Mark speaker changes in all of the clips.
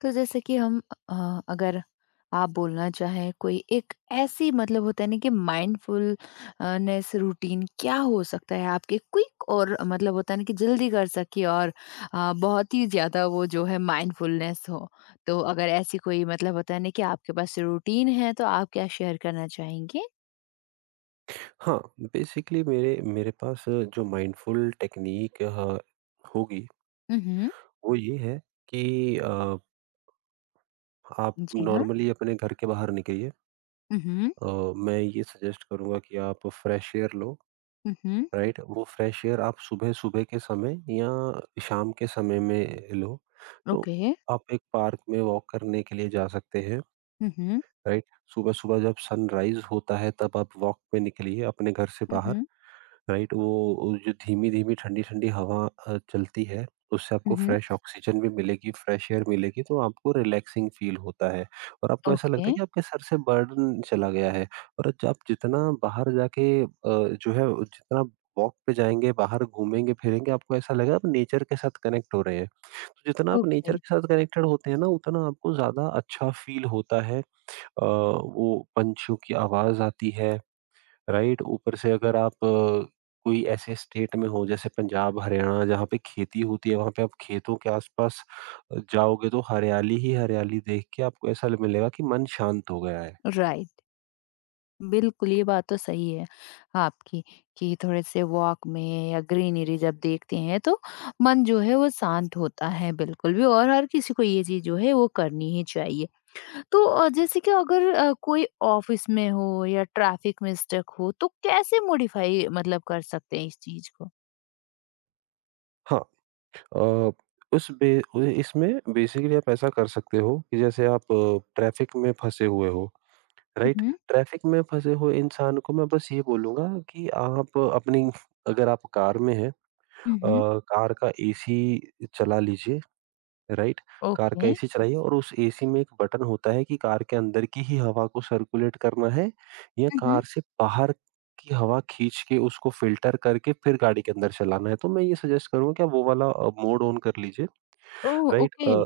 Speaker 1: तो जैसे कि हम अगर आप बोलना चाहें कोई एक ऐसी मतलब होता है ना कि माइंडफुलनेस रूटीन क्या हो सकता है आपके क्विक और मतलब होता है ना कि जल्दी कर सके और बहुत ही ज़्यादा वो जो है माइंडफुलनेस हो तो अगर ऐसी कोई मतलब होता है ना कि आपके पास रूटीन है तो आप क्या शेयर करना चाहेंगे?
Speaker 2: हाँ, बेसिकली मेरे मेरे पास जो माइंडफुल टेक्नीक ह होगी,
Speaker 1: हम्म।
Speaker 2: वो ये है कि अ, आप
Speaker 1: जी हाँ।
Speaker 2: नॉर्मली अपने घर के बाहर निकलिए।
Speaker 1: हम्म।
Speaker 2: अ, मैं ये सजेस्ट करूँगा कि आप फ्रेश एयर लो,
Speaker 1: हम्म।
Speaker 2: राइट? वो फ्रेश एयर आप सुबह-सुबह के समय या शाम के समय में लो। तो
Speaker 1: ओके।
Speaker 2: आप एक पार्क में वॉक करने के लिए जा सकते हैं,
Speaker 1: हम्म।
Speaker 2: राइट? सुबह-सुबह जब सनराइज़ होता है, तब आप वॉक पे निकलिए अपने घर से बाहर।
Speaker 1: हम्म।
Speaker 2: राइट, वो जो धीमी-धीमी, ठंडी-ठंडी हवा चलती है, उससे आपको
Speaker 1: हम्म।
Speaker 2: फ्रेश ऑक्सीजन भी मिलेगी, फ्रेश एयर मिलेगी, तो आपको रिलैक्सिंग फ़ील होता है और आपको ऐसा
Speaker 1: ओके,
Speaker 2: लगता है कि आपके सर से बर्डन चला गया है। और ज आप जितना बाहर जाके जो है जितना वॉक पे जाएँगे, बाहर घूमेंगे-फिरेंगे, आपको ऐसा लगेगा आप नेचर के साथ कनेक्ट हो रहे हैं। तो जितना आप
Speaker 1: ओके,
Speaker 2: नेचर के साथ कनेक्टेड होते हैं ना, उतना आपको ज़्यादा अच्छा फ़ील होता है। वो पंछियों की आवाज़ आती है, राइट? ऊपर से अगर आप कोई ऐसे स्टेट में हो जैसे पंजाब हरियाणा जहाँ पे खेती होती है, वहाँ पे आप खेतों के आसपास जाओगे तो हरियाली ही हरियाली देख के आपको ऐसा मिलेगा कि मन शांत हो गया है।
Speaker 1: राइट। बिल्कुल, ये बात तो सही है आपकी कि थोड़े से वॉक में या ग्रीनरी जब देखते हैं तो मन जो है वो शांत होता है बिल्कुल भी और हर किसी को ये चीज़ जो है वो करनी ही चाहिए। तो जैसे कि अगर कोई ऑफ़िस में हो या ट्रैफ़िक में स्टक हो तो कैसे मॉडिफ़ाई मतलब कर सकते हैं इस चीज़ को?
Speaker 2: हाँ, अ, इसमें बेसिकली आप ऐसा कर सकते हो कि जैसे आप ट्रैफिक में फंसे हुए हो,
Speaker 1: हुँ,
Speaker 2: राइट?
Speaker 1: हुँ।
Speaker 2: ट्रैफिक में फंसे हुए इंसान को मैं बस ये बोलूंगा कि आप अपनी अगर आप कार में हैं, अ,
Speaker 1: हुँ, हुँ।
Speaker 2: कार का एसी चला लीजिए, राइट? कार का
Speaker 1: ओके।
Speaker 2: एसी चलाइए और उस एसी में एक बटन होता है कि कार के अंदर की ही हवा को सर्कुलेट करना है, या
Speaker 1: हुँ, हुँ।
Speaker 2: कार से बाहर की हवा खींच के उसको फ़िल्टर करके फिर गाड़ी के अंदर चलाना है। तो मैं ये सजेस्ट करूँगा कि आप वो वाला मोड ऑन कर लीजिए।
Speaker 1: ओह!
Speaker 2: Right,
Speaker 1: okay.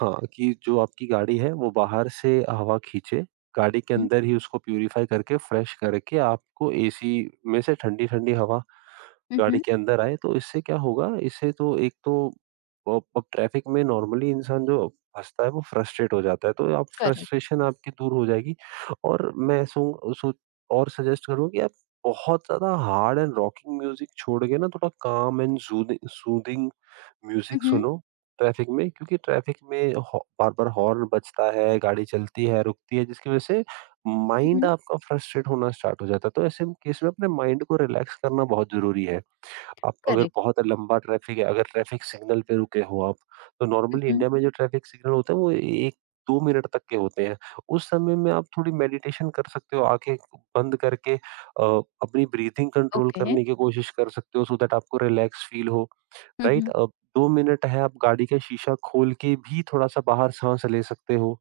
Speaker 2: हाँ, कि जो आपकी गाड़ी है वो बाहर से हवा खींचे, गाड़ी के
Speaker 1: हुँ,
Speaker 2: अंदर ही उसको प्यूरीफाई करके फ्रेश करके आपको एसी में से ठंडी-ठंडी हवा
Speaker 1: हुँ,
Speaker 2: गाड़ी
Speaker 1: हुँ।
Speaker 2: के अंदर आए। तो इससे क्या होगा? इससे तो एक तो अब ट्रैफिक में नॉर्मली इंसान जो फँसता है वो फ्रस्ट्रेट हो जाता है, तो आप
Speaker 1: करेक्ट।
Speaker 2: फ्रस्ट्रेशन आपकी दूर हो जाएगी। और मैं और सजेस्ट करूँगा कि आप बहुत ज़्यादा हार्ड एंड रॉकिंग म्यूज़िक छोड़ के ना थोड़ा काम एंड ज़ूदिंग सूदिंग
Speaker 1: हुँ,
Speaker 2: म्यूजिक
Speaker 1: हुँ।
Speaker 2: सुनो ट्रैफिक में, क्योंकि ट्रैफिक में बार-बार हॉर्न बजता है, गाड़ी चलती है, रुकती है, जिसकी वजह से
Speaker 1: हुँ,
Speaker 2: माइंड
Speaker 1: हुँ।
Speaker 2: आपका फ्रस्ट्रेट होना स्टार्ट हो जाता है। तो ऐसे केस में अपने माइंड को रिलैक्स करना बहुत ज़रूरी है। आप अगर
Speaker 1: करेक्ट।
Speaker 2: बहुत लंबा ट्रैफिक है, अगर ट्रैफिक सिग्नल पे रुके हो आप, तो
Speaker 1: हुँ,
Speaker 2: नॉर्मली
Speaker 1: हुँ।
Speaker 2: इंडिया में जो ट्रैफिक सिग्नल होते हैं वो 1-2 मिनट तक के होते हैं। उस समय में आप थोड़ी मेडिटेशन कर सकते हो, आँखें बंद करके अपनी ब्रीथिंग कंट्रोल
Speaker 1: ओके।
Speaker 2: करने की कोशिश कर सकते हो, सो दैट आपको रिलैक्स फील हो।
Speaker 1: हुँ,
Speaker 2: राइट?
Speaker 1: हुँ।
Speaker 2: अब 2 मिनट है, आप गाड़ी का शीशा खोल के भी थोड़ा-सा बाहर साँस ले सकते हो,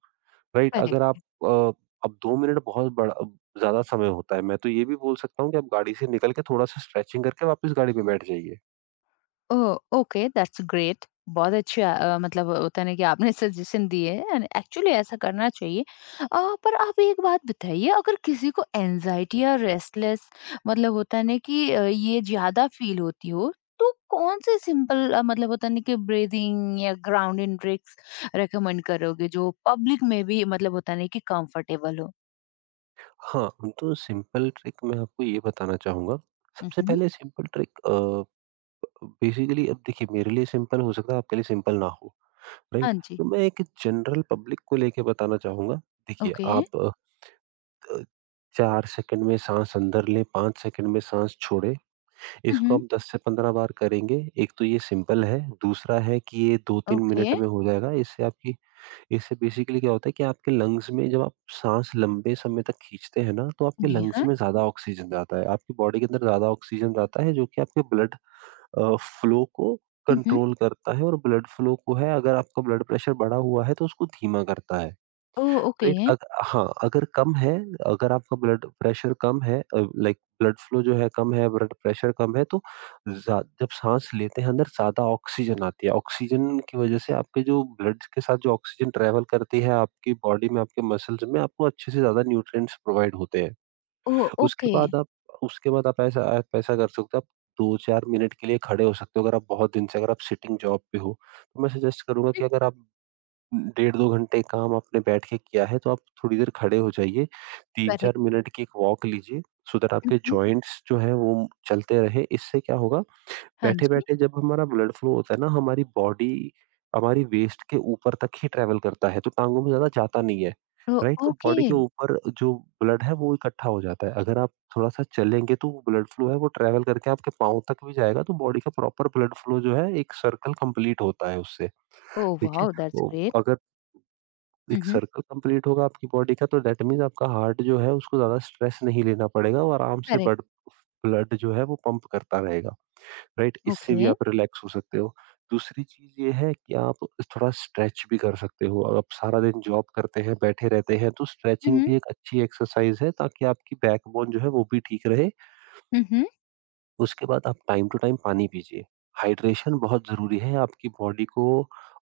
Speaker 2: राइट? अगर आप
Speaker 1: करेक्ट।
Speaker 2: अ, अब 2 मिनट बहुत बड़ा ज़्यादा समय होता है, मैं तो ये भी बोल सकता हूँ कि आप गाड़ी से निकल के थोड़ा-सा स्ट्रेचिंग करके वापस गाड़ी पे बैठ जाइए।
Speaker 1: ओह! Okay, that's great. बहुत अच्छा मतलब होता है ना कि आपने सजेशन दिए हैं एंड एक्चुअली ऐसा करना चाहिए। अ, पर आप एक बात बताइए अगर किसी को एंग्ज़ायटी या रेस्टलेस मतलब होता है ना कि ये ज़्यादा फ़ील होती हो, तो कौन से सिंपल मतलब होता है ना कि ब्रीथिंग या ग्राउंडिंग ट्रिक्स रिकमेंड करोगे जो पब्लिक में भी मतलब होता है ना कि कंफर्टेबल हो?
Speaker 2: हाँ, तो सिंपल ट्रिक मैं आपको ये बताना चाहूँगा,
Speaker 1: हुँ,
Speaker 2: सबसे
Speaker 1: हुँ।
Speaker 2: पहले सिंपल ट्रिक बेसिकली अब देखिए, मेरे लिए सिंपल हो सकता है, आपके लिए सिंपल ना हो,
Speaker 1: हाँ
Speaker 2: राइट?
Speaker 1: जी।
Speaker 2: तो मैं एक जनरल पब्लिक को लेके बताना चाहूँगा, देखिए
Speaker 1: ओके।
Speaker 2: आप अ, 4 सेकंड में साँस अंदर लें, 5 सेकंड में साँस छोड़ें।
Speaker 1: हुँ,
Speaker 2: इसको
Speaker 1: हुँ।
Speaker 2: हम 10 से 15 बार करेंगे। एक तो ये सिंपल है, दूसरा है कि ये 2-3
Speaker 1: ओके।
Speaker 2: मिनट में हो जाएगा। इससे बेसिकली क्या होता है कि आपके लंग्स में जब आप साँस लंबे समय तक खींचते हैं ना, तो आपके
Speaker 1: जी
Speaker 2: लंग्स
Speaker 1: हाँ।
Speaker 2: में ज़्यादा ऑक्सीजन जाता है। आपकी बॉडी के अंदर ज़्यादा ऑक्सीजन जाता है जो कि आपके ब्लड अ, फ्लो को
Speaker 1: हुँ, हुँ।
Speaker 2: कंट्रोल करता है, और ब्लड फ्लो को है, अगर आपका ब्लड प्रेशर बढ़ा हुआ है तो उसको धीमा करता है।
Speaker 1: ओह! ओके।
Speaker 2: राइट अग हाँ, अगर कम है, अगर आपका ब्लड प्रेशर कम है, लाइक ब्लड फ्लो जो है कम है, ब्लड प्रेशर कम है, तो ज़्या जब साँस लेते हैं अंदर ज़्यादा ऑक्सीजन आती है। ऑक्सीजन की वज़ह से आपके जो ब्लड के साथ जो ऑक्सीजन ट्रैवल करती है आपकी बॉडी में, आपके मसल्स में, आपको अच्छे से ज़्यादा न्यूट्रिएंट्स प्रोवाइड होते हैं।
Speaker 1: ओह!
Speaker 2: उसके
Speaker 1: ओके।
Speaker 2: बाद आप उसके बाद आप ऐसा, कर सकते हो, आप 2-4 मिनट के लिए खड़े हो सकते हो, अगर आप बहुत दिन से अगर आप सिटिंग जॉब पे हो। तो मैं सजेस्ट करूँगा कि अगर आप डेढ़ 2 घंटे काम आपने बैठ के किया है, तो आप थोड़ी देर खड़े हो जाइए।
Speaker 1: करेक्ट,
Speaker 2: 3-4 मिनट की एक वॉक लीजिए, सो दैट आपके
Speaker 1: mhm,
Speaker 2: जॉइंट्स जो हैं वो चलते रहे। इससे क्या होगा,
Speaker 1: हाँ जी।
Speaker 2: बैठे-बैठे जब हमारा ब्लड फ्लो होता है ना, हमारी वेस्ट के ऊपर तक ही ट्रैवल करता है, तो टाँगों में ज़्यादा जाता नहीं है,
Speaker 1: ओ
Speaker 2: राइट? तो
Speaker 1: ओके,
Speaker 2: बॉडी के ऊपर जो ब्लड है वो इकट्ठा हो जाता है। अगर आप थोड़ा-सा चलेंगे, तो वो ब्लड फ्लो है वो ट्रैवल करके आपके पाँव तक भी जाएगा, तो बॉडी का प्रॉपर ब्लड फ्लो जो है एक सर्कल कंप्लीट होता है उससे,
Speaker 1: ओह
Speaker 2: ठीक है?
Speaker 1: वाओ दैट्स
Speaker 2: तो
Speaker 1: ग्रेट।
Speaker 2: अगर एक
Speaker 1: mhm,
Speaker 2: सर्कल कंप्लीट होगा आपकी बॉडी का, तो दैट मीन्स आपका हार्ट जो है उसको ज़्यादा स्ट्रेस नहीं लेना पड़ेगा और आराम से
Speaker 1: करेक्ट,
Speaker 2: बड ब्लड जो है वो पंप करता रहेगा, राइट? इससे भी
Speaker 1: ओके,
Speaker 2: आप रिलैक्स हो सकते हो। दूसरी चीज़ ये है कि आप थोड़ा स्ट्रेच भी कर सकते हो। अगर आप सारा दिन जॉब करते हैं, बैठे रहते हैं, तो स्ट्रेचिंग
Speaker 1: mhm,
Speaker 2: भी एक अच्छी एक्सरसाइज़ है, ताकि आपकी बैकबोन जो है वो भी ठीक रहे।
Speaker 1: mhm,
Speaker 2: उसके बाद आप टाइम टू टाइम पानी पीजिए। हाइड्रेशन बहुत ज़रूरी है आपकी बॉडी को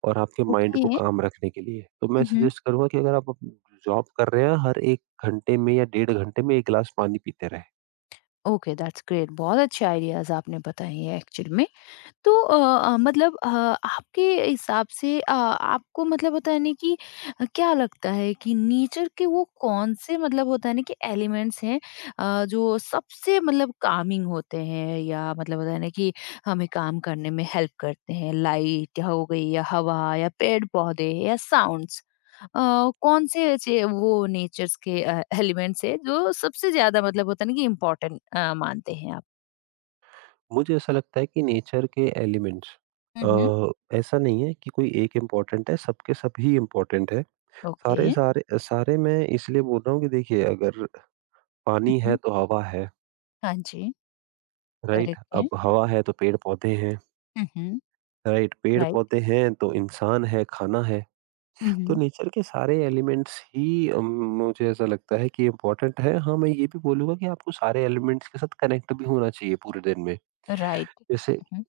Speaker 2: और आपके माइंड
Speaker 1: ओके,
Speaker 2: को काम रखने के लिए। तो मैं
Speaker 1: mhm,
Speaker 2: सजेस्ट करूँगा कि अगर आप अप जॉब कर रहे हैं, हर 1 घंटे में या डेढ़ घंटे में 1 गिलास पानी पीते रहें।
Speaker 1: Okay that's great. बहुत अच्छे आइडियाज़ आपने बताए हैं एक्चुअल में। तो मतलब आपके हिसाब से आपको मतलब होता है ना कि क्या लगता है कि नेचर के वो कौन से मतलब होता है ना कि एलिमेंट्स हैं जो सबसे मतलब कामिंग होते हैं या मतलब होता है ना कि हमें काम करने में हेल्प करते हैं लाइट या हो गई या हवा या पेड़ पौधे या साउंड्स कौन से ऐसे वो नेचर्स के एलिमेंट्स है जो सबसे ज्यादा मतलब होता है ना कि इम्पोर्टेंट मानते हैं आप।
Speaker 2: मुझे ऐसा लगता है कि नेचर के एलिमेंट्स,
Speaker 1: हम्म।
Speaker 2: अ, ऐसा नहीं है कि कोई एक इम्पोर्टेंट है, सबके सब ही इम्पोर्टेंट है।
Speaker 1: ओके।
Speaker 2: सारे सारे सारे, मैं इसलिए बोल रहा हूँ कि देखिए, अगर पानी है
Speaker 1: हम्म।
Speaker 2: तो हवा है,
Speaker 1: हाँ जी।
Speaker 2: राइट?
Speaker 1: करेक्ट है।
Speaker 2: अब हवा है तो पेड़-पौधे हैं।
Speaker 1: हुँ, हुँ।
Speaker 2: राइट, पेड़
Speaker 1: राइट?
Speaker 2: पौधे हैं तो इंसान है, खाना है,
Speaker 1: हुँ,
Speaker 2: तो
Speaker 1: हुँ।
Speaker 2: नेचर के सारे एलिमेंट्स ही, मुझे ऐसा लगता है कि इम्पोर्टेंट है। हाँ, मैं ये भी बोलूंगा कि आपको सारे एलिमेंट्स के साथ कनेक्ट भी होना चाहिए पूरे दिन में।
Speaker 1: राइट।
Speaker 2: जैसे
Speaker 1: हुँ, हुँ।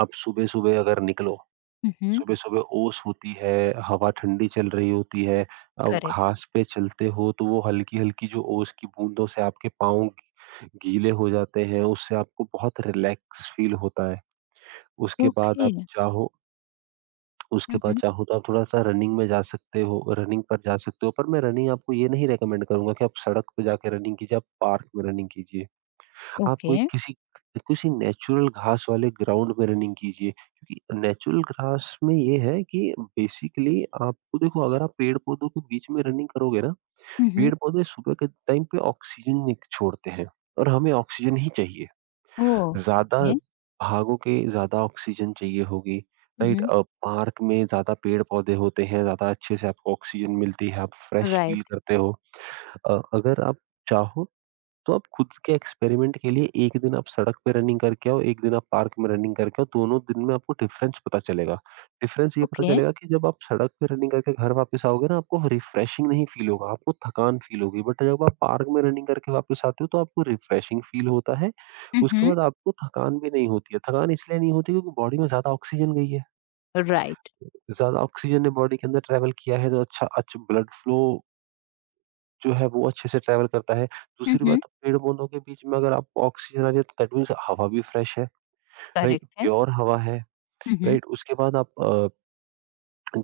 Speaker 2: आप सुबह सुबह अगर निकलो,
Speaker 1: हुँ, हुँ।
Speaker 2: सुबह सुबह ओस होती है, हवा ठंडी चल रही होती है, आप
Speaker 1: करेक्ट।
Speaker 2: घास पे चलते हो, तो वो हल्की हल्की जो ओस की बूंदों से आपके पाँव गीले हो जाते हैं, उससे आपको बहुत रिलैक्स फील होता है। उसके बाद
Speaker 1: ओके।
Speaker 2: आप चाहो उसके
Speaker 1: हुँ,
Speaker 2: बाद
Speaker 1: हुँ।
Speaker 2: चाहो तो आप थोड़ा-सा रनिंग पर जा सकते हो। पर मैं रनिंग आपको ये नहीं रेकमेंड करूँगा कि आप सड़क पे जाके रनिंग कीजिए, आप पार्क में रनिंग कीजिए। आप
Speaker 1: ओके।
Speaker 2: कोई किसी किसी नेचुरल घास वाले ग्राउंड में रनिंग कीजिए, क्योंकि नेचुरल घास में ये है कि बेसिकली आपको, देखो, अगर आप पेड़-पौधों के बीच में रनिंग करोगे ना,
Speaker 1: हुँ, हुँ।
Speaker 2: पेड़-पौधे सुबह के टाइम पे ऑक्सीजन एक छोड़ते हैं, और हमें ऑक्सीजन ही चाहिए।
Speaker 1: ओह!
Speaker 2: ज़्यादा
Speaker 1: ओके।
Speaker 2: भागोगे, ज़्यादा ऑक्सीजन चाहिए होगी,
Speaker 1: हुँ,
Speaker 2: राइट?
Speaker 1: हुँ।
Speaker 2: पार्क में ज़्यादा पेड़-पौधे होते हैं, ज़्यादा अच्छे से आपको ऑक्सीजन मिलती है, आप फ्रेश फ़ील
Speaker 1: राइट।
Speaker 2: करते हो। अगर आप चाहो तो आप खुद के एक्सपेरिमेंट के लिए एक दिन आप सड़क पे रनिंग करके आओ, एक दिन आप पार्क में रनिंग करके आओ, दोनों दिन में आपको डिफरेंस पता चलेगा। डिफरेंस ये पता
Speaker 1: ओके।
Speaker 2: चलेगा कि जब आप सड़क पे रनिंग करके घर वापस आओगे ना, आपको रिफ्रेशिंग नहीं फील होगा, आपको थकान फील होगी। बट जब आप पार्क में रनिंग करके वापस आते हो तो आपको रिफ्रेशिंग फील होता है।
Speaker 1: हुँ,
Speaker 2: उसके
Speaker 1: हुँ।
Speaker 2: बाद आपको थकान भी नहीं होती है। थकान इसलिए नहीं होती क्योंकि बॉडी में ज़्यादा ऑक्सीजन गई है।
Speaker 1: राइट।
Speaker 2: ज़्यादा ऑक्सीजन ने बॉडी के अंदर ट्रैवल किया है, तो अच्छा अच्छ ब्लड फ्लो जो है वो अच्छे से ट्रैवल करता है।
Speaker 1: हुँ,
Speaker 2: दूसरी
Speaker 1: हुँ।
Speaker 2: बात, पेड़-पौधों के बीच में अगर आपको ऑक्सीजन आ रही है तो दैट मीन्स हवा भी फ्रेश है, राइट?
Speaker 1: करेक्ट है।
Speaker 2: प्योर हवा है,
Speaker 1: हुँ, हुँ।
Speaker 2: राइट? उसके बाद आप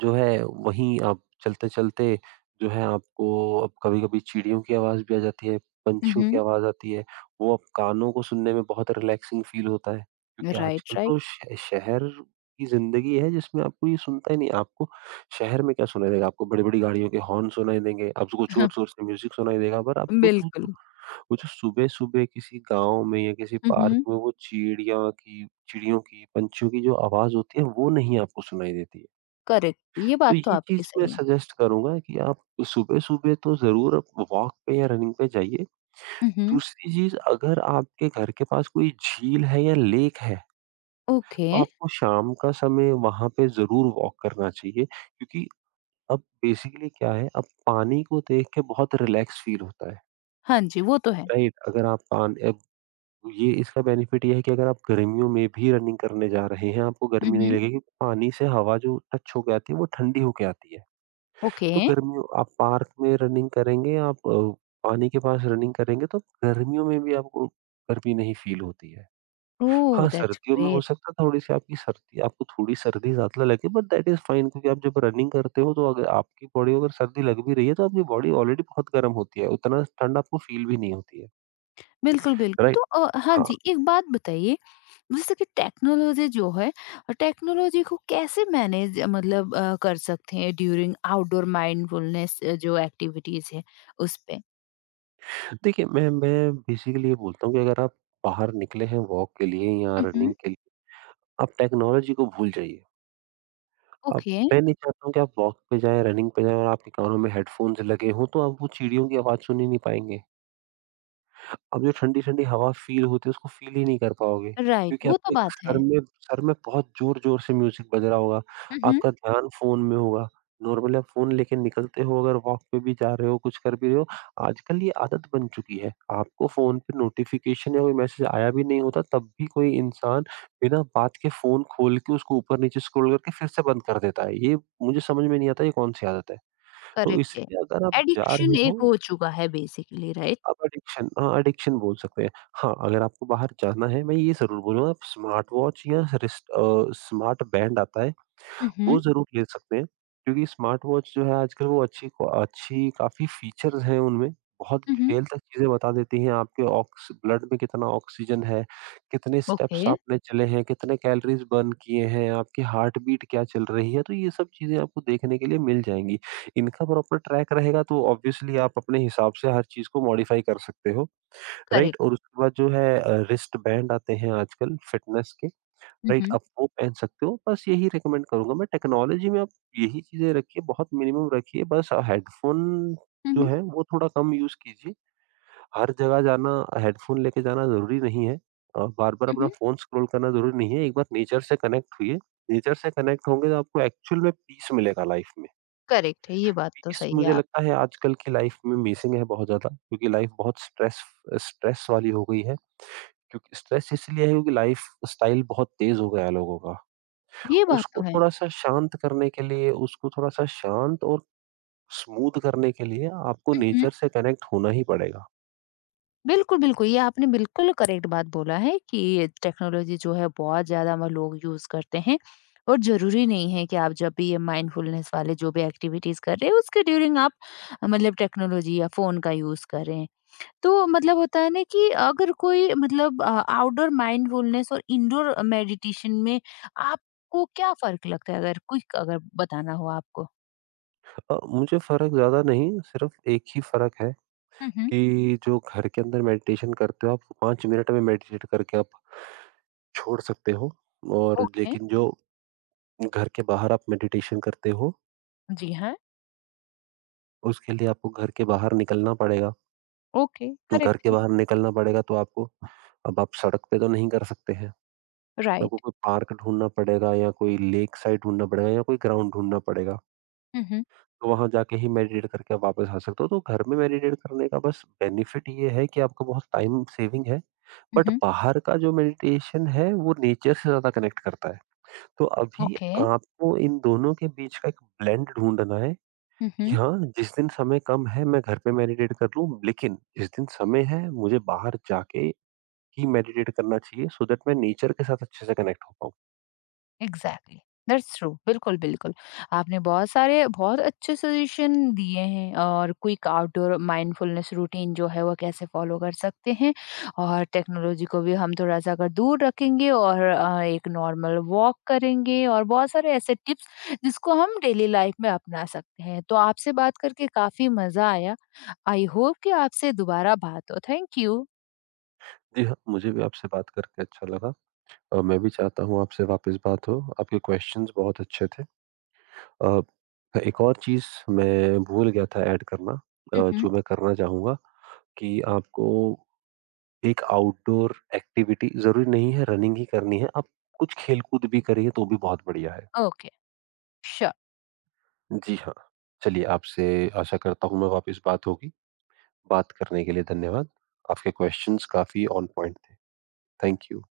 Speaker 2: जो है वहीं आप चलते-चलते जो है आपको, अब कभी-कभी चिड़ियों की आवाज़ भी आ जाती है,
Speaker 1: हुँ,
Speaker 2: पंछियों की
Speaker 1: हुँ।
Speaker 2: आवाज़ आती है, वो अब कानों को सुनने में बहुत रिलैक्सिंग फ़ील होता है। क्योंकि
Speaker 1: राइट,
Speaker 2: आजकल
Speaker 1: राइट।
Speaker 2: तो श शहर की ज़िंदगी है, जिसमें आपको ये सुनता ही नहीं है, आपको शहर में क्या सुनाई देगा? आपको बड़ी-बड़ी गाड़ियों के हॉर्न सुनाई देंगे, आपको ज़ोर-ज़ोर से म्यूज़िक सुनाई देगा, पर आपको जो
Speaker 1: बिल्कुल।
Speaker 2: वो जो सुबह-सुबह किसी गाँव में या किसी
Speaker 1: हुँ,
Speaker 2: पार्क
Speaker 1: हुँ।
Speaker 2: में वो चिड़िया की चिड़ियों की, पंछियों की जो आवाज़ होती है, वो नहीं आपको सुनाई देती है।
Speaker 1: करेक्ट, ये
Speaker 2: तो
Speaker 1: बात तो
Speaker 2: ये चीज़
Speaker 1: आपकी
Speaker 2: मैं
Speaker 1: सही है।
Speaker 2: सजेस्ट करूँगा कि आप सुबह-सुबह तो ज़रूर आप वॉक पे या रनिंग पे जाइए।
Speaker 1: हुँ, हुँ।
Speaker 2: दूसरी चीज़ अगर आपके घर के पास कोई झील है या लेक है,
Speaker 1: ओके,
Speaker 2: तो आपको शाम का समय वहाँ पे ज़रूर वॉक करना चाहिए क्योंकि अब बेसिकली क्या है, अब पानी को देख के बहुत रिलैक्स फ़ील होता है,
Speaker 1: हाँ जी, वो तो है।
Speaker 2: राइट? अगर आप पान अब ये इसका बेनिफिट ये है कि अगर आप गर्मियों में भी रनिंग करने जा रहे हैं, आपको
Speaker 1: हुँ,
Speaker 2: गर्मी नहीं
Speaker 1: हुँ।
Speaker 2: लगेगी, पानी से हवा जो टच होके आती है, वो ठंडी होके आती है।
Speaker 1: ओके,
Speaker 2: तो गर्मियों आप पार्क में रनिंग करेंगे, आप पानी के पास रनिंग करेंगे तो गर्मियों में भी आपको गर्मी नहीं फ़ील होती है।
Speaker 1: ओह!
Speaker 2: हाँ,
Speaker 1: दैट्स
Speaker 2: सर्दियों में हो
Speaker 1: ग्रेट।
Speaker 2: सकता है थोड़ी-सी आपकी सर्दी आपको थोड़ी सर्दी ज़्यादा लगे बट दैट इज़ फाइन क्योंकि आप जब रनिंग करते हो तो अगर आपकी बॉडी को अगर सर्दी लग भी रही है तो आपकी बॉडी ऑलरेडी बहुत गर्म होती है, उतना ठंड आपको फ़ील भी नहीं होती है,
Speaker 1: बिल्कुल, बिल्कुल,
Speaker 2: राइट?
Speaker 1: तो हाँ
Speaker 2: हाँ,
Speaker 1: जी, एक बात बताइए जैसे कि टेक्नोलॉजी जो है टेक्नोलॉजी को कैसे मैनेज मतलब कर सकते हैं ड्यूरिंग आउटडोर माइंडफुलनेस जो एक्टिविटीज है उस पे।
Speaker 2: देखिए मैं बेसिकली ये बोलता हूँ कि अगर आप बाहर निकले हैं वॉक के लिए या
Speaker 1: हम्म।
Speaker 2: रनिंग के लिए, आप टेक्नोलॉजी को भूल जाइए। अब
Speaker 1: ओके।
Speaker 2: मैं नहीं चाहता हूँ कि आप वॉक पे जाएँ, रनिंग पे जाएँ और आपके कानों में हेडफ़ोन्स लगे हों, तो आप वो चिड़ियों की आवाज़ सुन ही नहीं पाएँगे। अब जो ठंडी-ठंडी हवा फ़ील होती है, उसको फ़ील ही नहीं कर पाओगे,
Speaker 1: राइट
Speaker 2: क्योंकि
Speaker 1: वो तो
Speaker 2: आपके
Speaker 1: बात
Speaker 2: सर
Speaker 1: है।
Speaker 2: में सर में बहुत ज़ोर-ज़ोर से म्यूज़िक बज रहा होगा,
Speaker 1: हम्म।
Speaker 2: आपका ध्यान फ़ोन में होगा। नॉर्मली आप फ़ोन लेके निकलते हो, अगर वॉक पे भी जा रहे हो, कुछ कर भी रहे हो, आजकल ये आदत बन चुकी है। आपको फ़ोन पे नोटिफ़िकेशन या कोई मैसेज आया भी नहीं होता, तब भी कोई इंसान बिना बात के फ़ोन खोल के उसको ऊपर-नीचे स्क्रॉल करके फिर से बंद कर देता है। ये मुझे समझ में नहीं आता ये कौन-सी आदत है? तो
Speaker 1: करेक्ट है।
Speaker 2: इसलिए अगर आप जा
Speaker 1: एडिक्शन
Speaker 2: रहे
Speaker 1: एक
Speaker 2: हो
Speaker 1: हो चुका है बेसिकली राइट।
Speaker 2: आप एडिक्शन हाँ, एडिक्शन बोल सकते हैं। हाँ, अगर आपको बाहर जाना है, मैं ये ज़रूर बोलूँगा आप स्मार्ट वॉच या स्मार्ट बैंड आता है,
Speaker 1: हम्म।
Speaker 2: वो ज़रूर ले सकते हैं, क्योंकि स्मार्ट वॉच जो है आजकल वो अच्छी काफ़ी फीचर्स हैं उनमें, बहुत
Speaker 1: हम्म।
Speaker 2: डिटेल तक चीज़ें बता देती हैं, आपके ऑक्स ब्लड में कितना ऑक्सीजन है, कितने
Speaker 1: ओके।
Speaker 2: स्टेप्स आपने चले हैं, कितने कैलोरीज़ बर्न किए हैं, आपकी हार्ट बीट क्या चल रही है, तो ये सब चीज़ें आपको देखने के लिए मिल जाएँगी। इनका प्रॉपर ट्रैक रहेगा तो ऑब्वियसली आप अपने हिसाब से हर चीज़ को मॉडिफ़ाई कर सकते हो, राइट?
Speaker 1: करेक्ट।
Speaker 2: और उसके बाद जो है रिस्ट बैंड आते हैं आजकल फिटनेस के। राइट,
Speaker 1: हम्म।
Speaker 2: आप वो पहन सकते हो, बस यही रिकमेंड करूँगा मैं टेक्नोलॉजी में आप यही चीज़ें रखिए, बहुत मिनिमम रखिए, बस हेडफ़ोन जो
Speaker 1: हम्म।
Speaker 2: है वो थोड़ा कम यूज़ कीजिए। हर जगह जाना हेडफ़ोन लेके जाना ज़रूरी नहीं है और बार-बार अपना
Speaker 1: हम्म।
Speaker 2: फ़ोन स्क्रॉल करना ज़रूरी नहीं है, एक बार नेचर से कनेक्ट हुई है, नेचर से कनेक्ट होंगे तो आपको एक्चुअल में पीस मिलेगा लाइफ़ में।
Speaker 1: करेक्ट है, ये बात तो
Speaker 2: पीस
Speaker 1: सही है
Speaker 2: मुझे
Speaker 1: आप,
Speaker 2: लगता है आजकल की लाइफ़ में मिसिंग है बहुत ज़्यादा क्योंकि लाइफ़ बहुत स्ट्रेस स्ट्रेस वाली हो गई है, क्योंकि स्ट्रेस इसलिए है क्योंकि लाइफ़ स्टाइल बहुत तेज़ हो गया है लोगों का।
Speaker 1: ये बात तो
Speaker 2: उसको थोड़ा-सा शांत करने के लिए, उसको थोड़ा-सा शांत और स्मूथ करने के लिए आपको
Speaker 1: है।
Speaker 2: नेचर से कनेक्ट होना ही पड़ेगा।
Speaker 1: बिल्कुल, बिल्कुल। ये आपने बिल्कुल करेक्ट बात बोला है कि टेक्नोलॉज़ी जो है बहुत ज़्यादा म लोग यूज़ करते हैं और ज़रूरी नहीं है कि आप जब भी ये माइंडफुलनेस वाले जो भी एक्टिविटीज़ कर रहे हैं उसके ड्यूरिंग आप मतलब टेक्नोलॉज़ी या फ़ोन का यूज़ कर रहे हैं। तो मतलब होता है ना कि अगर कोई मतलब आउटडोर माइंडफुलनेस और इंडोर मेडिटेशन में आपको क्या फ़र्क लगता है? अगर क्विक अगर बताना हो आपको?
Speaker 2: मुझे फ़र्क ज़्यादा नहीं, सिर्फ़ एक ही फ़र्क है
Speaker 1: हुँ, हुँ।
Speaker 2: कि जो घर के अंदर मेडिटेशन करते हो आप 5 मिनट में मेडिटेट करके आप छोड़ सकते हो और
Speaker 1: ओके।
Speaker 2: लेकिन जो घर के बाहर आप मेडिटेशन करते हो,
Speaker 1: जी हाँ,
Speaker 2: उसके लिए आपको घर के बाहर निकलना पड़ेगा।
Speaker 1: ओके,
Speaker 2: घर
Speaker 1: करेक्ट
Speaker 2: के
Speaker 1: है,
Speaker 2: बाहर निकलना पड़ेगा तो आपको अब आप सड़क पे तो नहीं कर सकते हैं। आपको
Speaker 1: राइट।
Speaker 2: कोई पार्क ढूँढना पड़ेगा या कोई लेक साइड ढूँढना पड़ेगा या कोई ग्राउंड ढूँढना पड़ेगा।
Speaker 1: हुँ, हुँ,
Speaker 2: तो वहाँ जाके ही मेडिटेट करके आप वापस आ सकते हो। तो घर में मेडिटेट करने का बस बेनिफिट ये है कि आपका बहुत टाइम सेविंग है,
Speaker 1: हुँ,
Speaker 2: बट
Speaker 1: हुँ,
Speaker 2: बाहर का जो मेडिटेशन है वो नेचर से ज़्यादा कनेक्ट करता है। तो अभी
Speaker 1: ओके।
Speaker 2: आपको इन दोनों के बीच का एक ब्लेंड ढूँढना है
Speaker 1: हुँ,
Speaker 2: कि
Speaker 1: हुँ।
Speaker 2: हाँ, जिस दिन समय कम है मैं घर पे मेडिटेट कर लूँ, लेकिन जिस दिन समय है मुझे बाहर जाके ही मेडिटेट करना चाहिए सो दैट मैं नेचर के साथ अच्छे से कनेक्ट हो पाऊँ।
Speaker 1: Exactly, that's true. बिल्कुल, बिल्कुल। आपने बहुत सारे बहुत अच्छे सजेशन दिए हैं और क्विक आउटडोर माइंडफुलनेस रूटीन जो है वो कैसे फ़ॉलो कर सकते हैं और टेक्नोलॉजी को भी हम थोड़ा-सा अगर दूर रखेंगे और एक नॉर्मल वॉक करेंगे और बहुत सारे ऐसे टिप्स जिसको हम डेली लाइफ में अपना सकते हैं। तो आपसे बात करके काफ़ी मज़ा आया। आई होप कि आपसे दोबारा बात हो। Thank you.
Speaker 2: जी हाँ, मुझे भी आपसे बात करके अच्छा लगा और मैं भी चाहता हूँ आपसे वापस बात हो। आपके क्वेश्चंस बहुत अच्छे थे। अ, एक और चीज़ मैं भूल गया था ऐड करना
Speaker 1: हुँ, हुँ।
Speaker 2: जो मैं करना चाहूँगा कि आपको एक आउटडोर एक्टिविटी ज़रूरी नहीं है रनिंग ही करनी है, आप कुछ खेल-कूद भी करिए तो भी बहुत बढ़िया है।
Speaker 1: Okay, sure.
Speaker 2: जी हाँ, चलिए आपसे आशा करता हूँ मैं वापस बात होगी। बात करने के लिए धन्यवाद। आपके क्वेश्चंस काफ़ी ऑन पॉइंट थे। Thank you.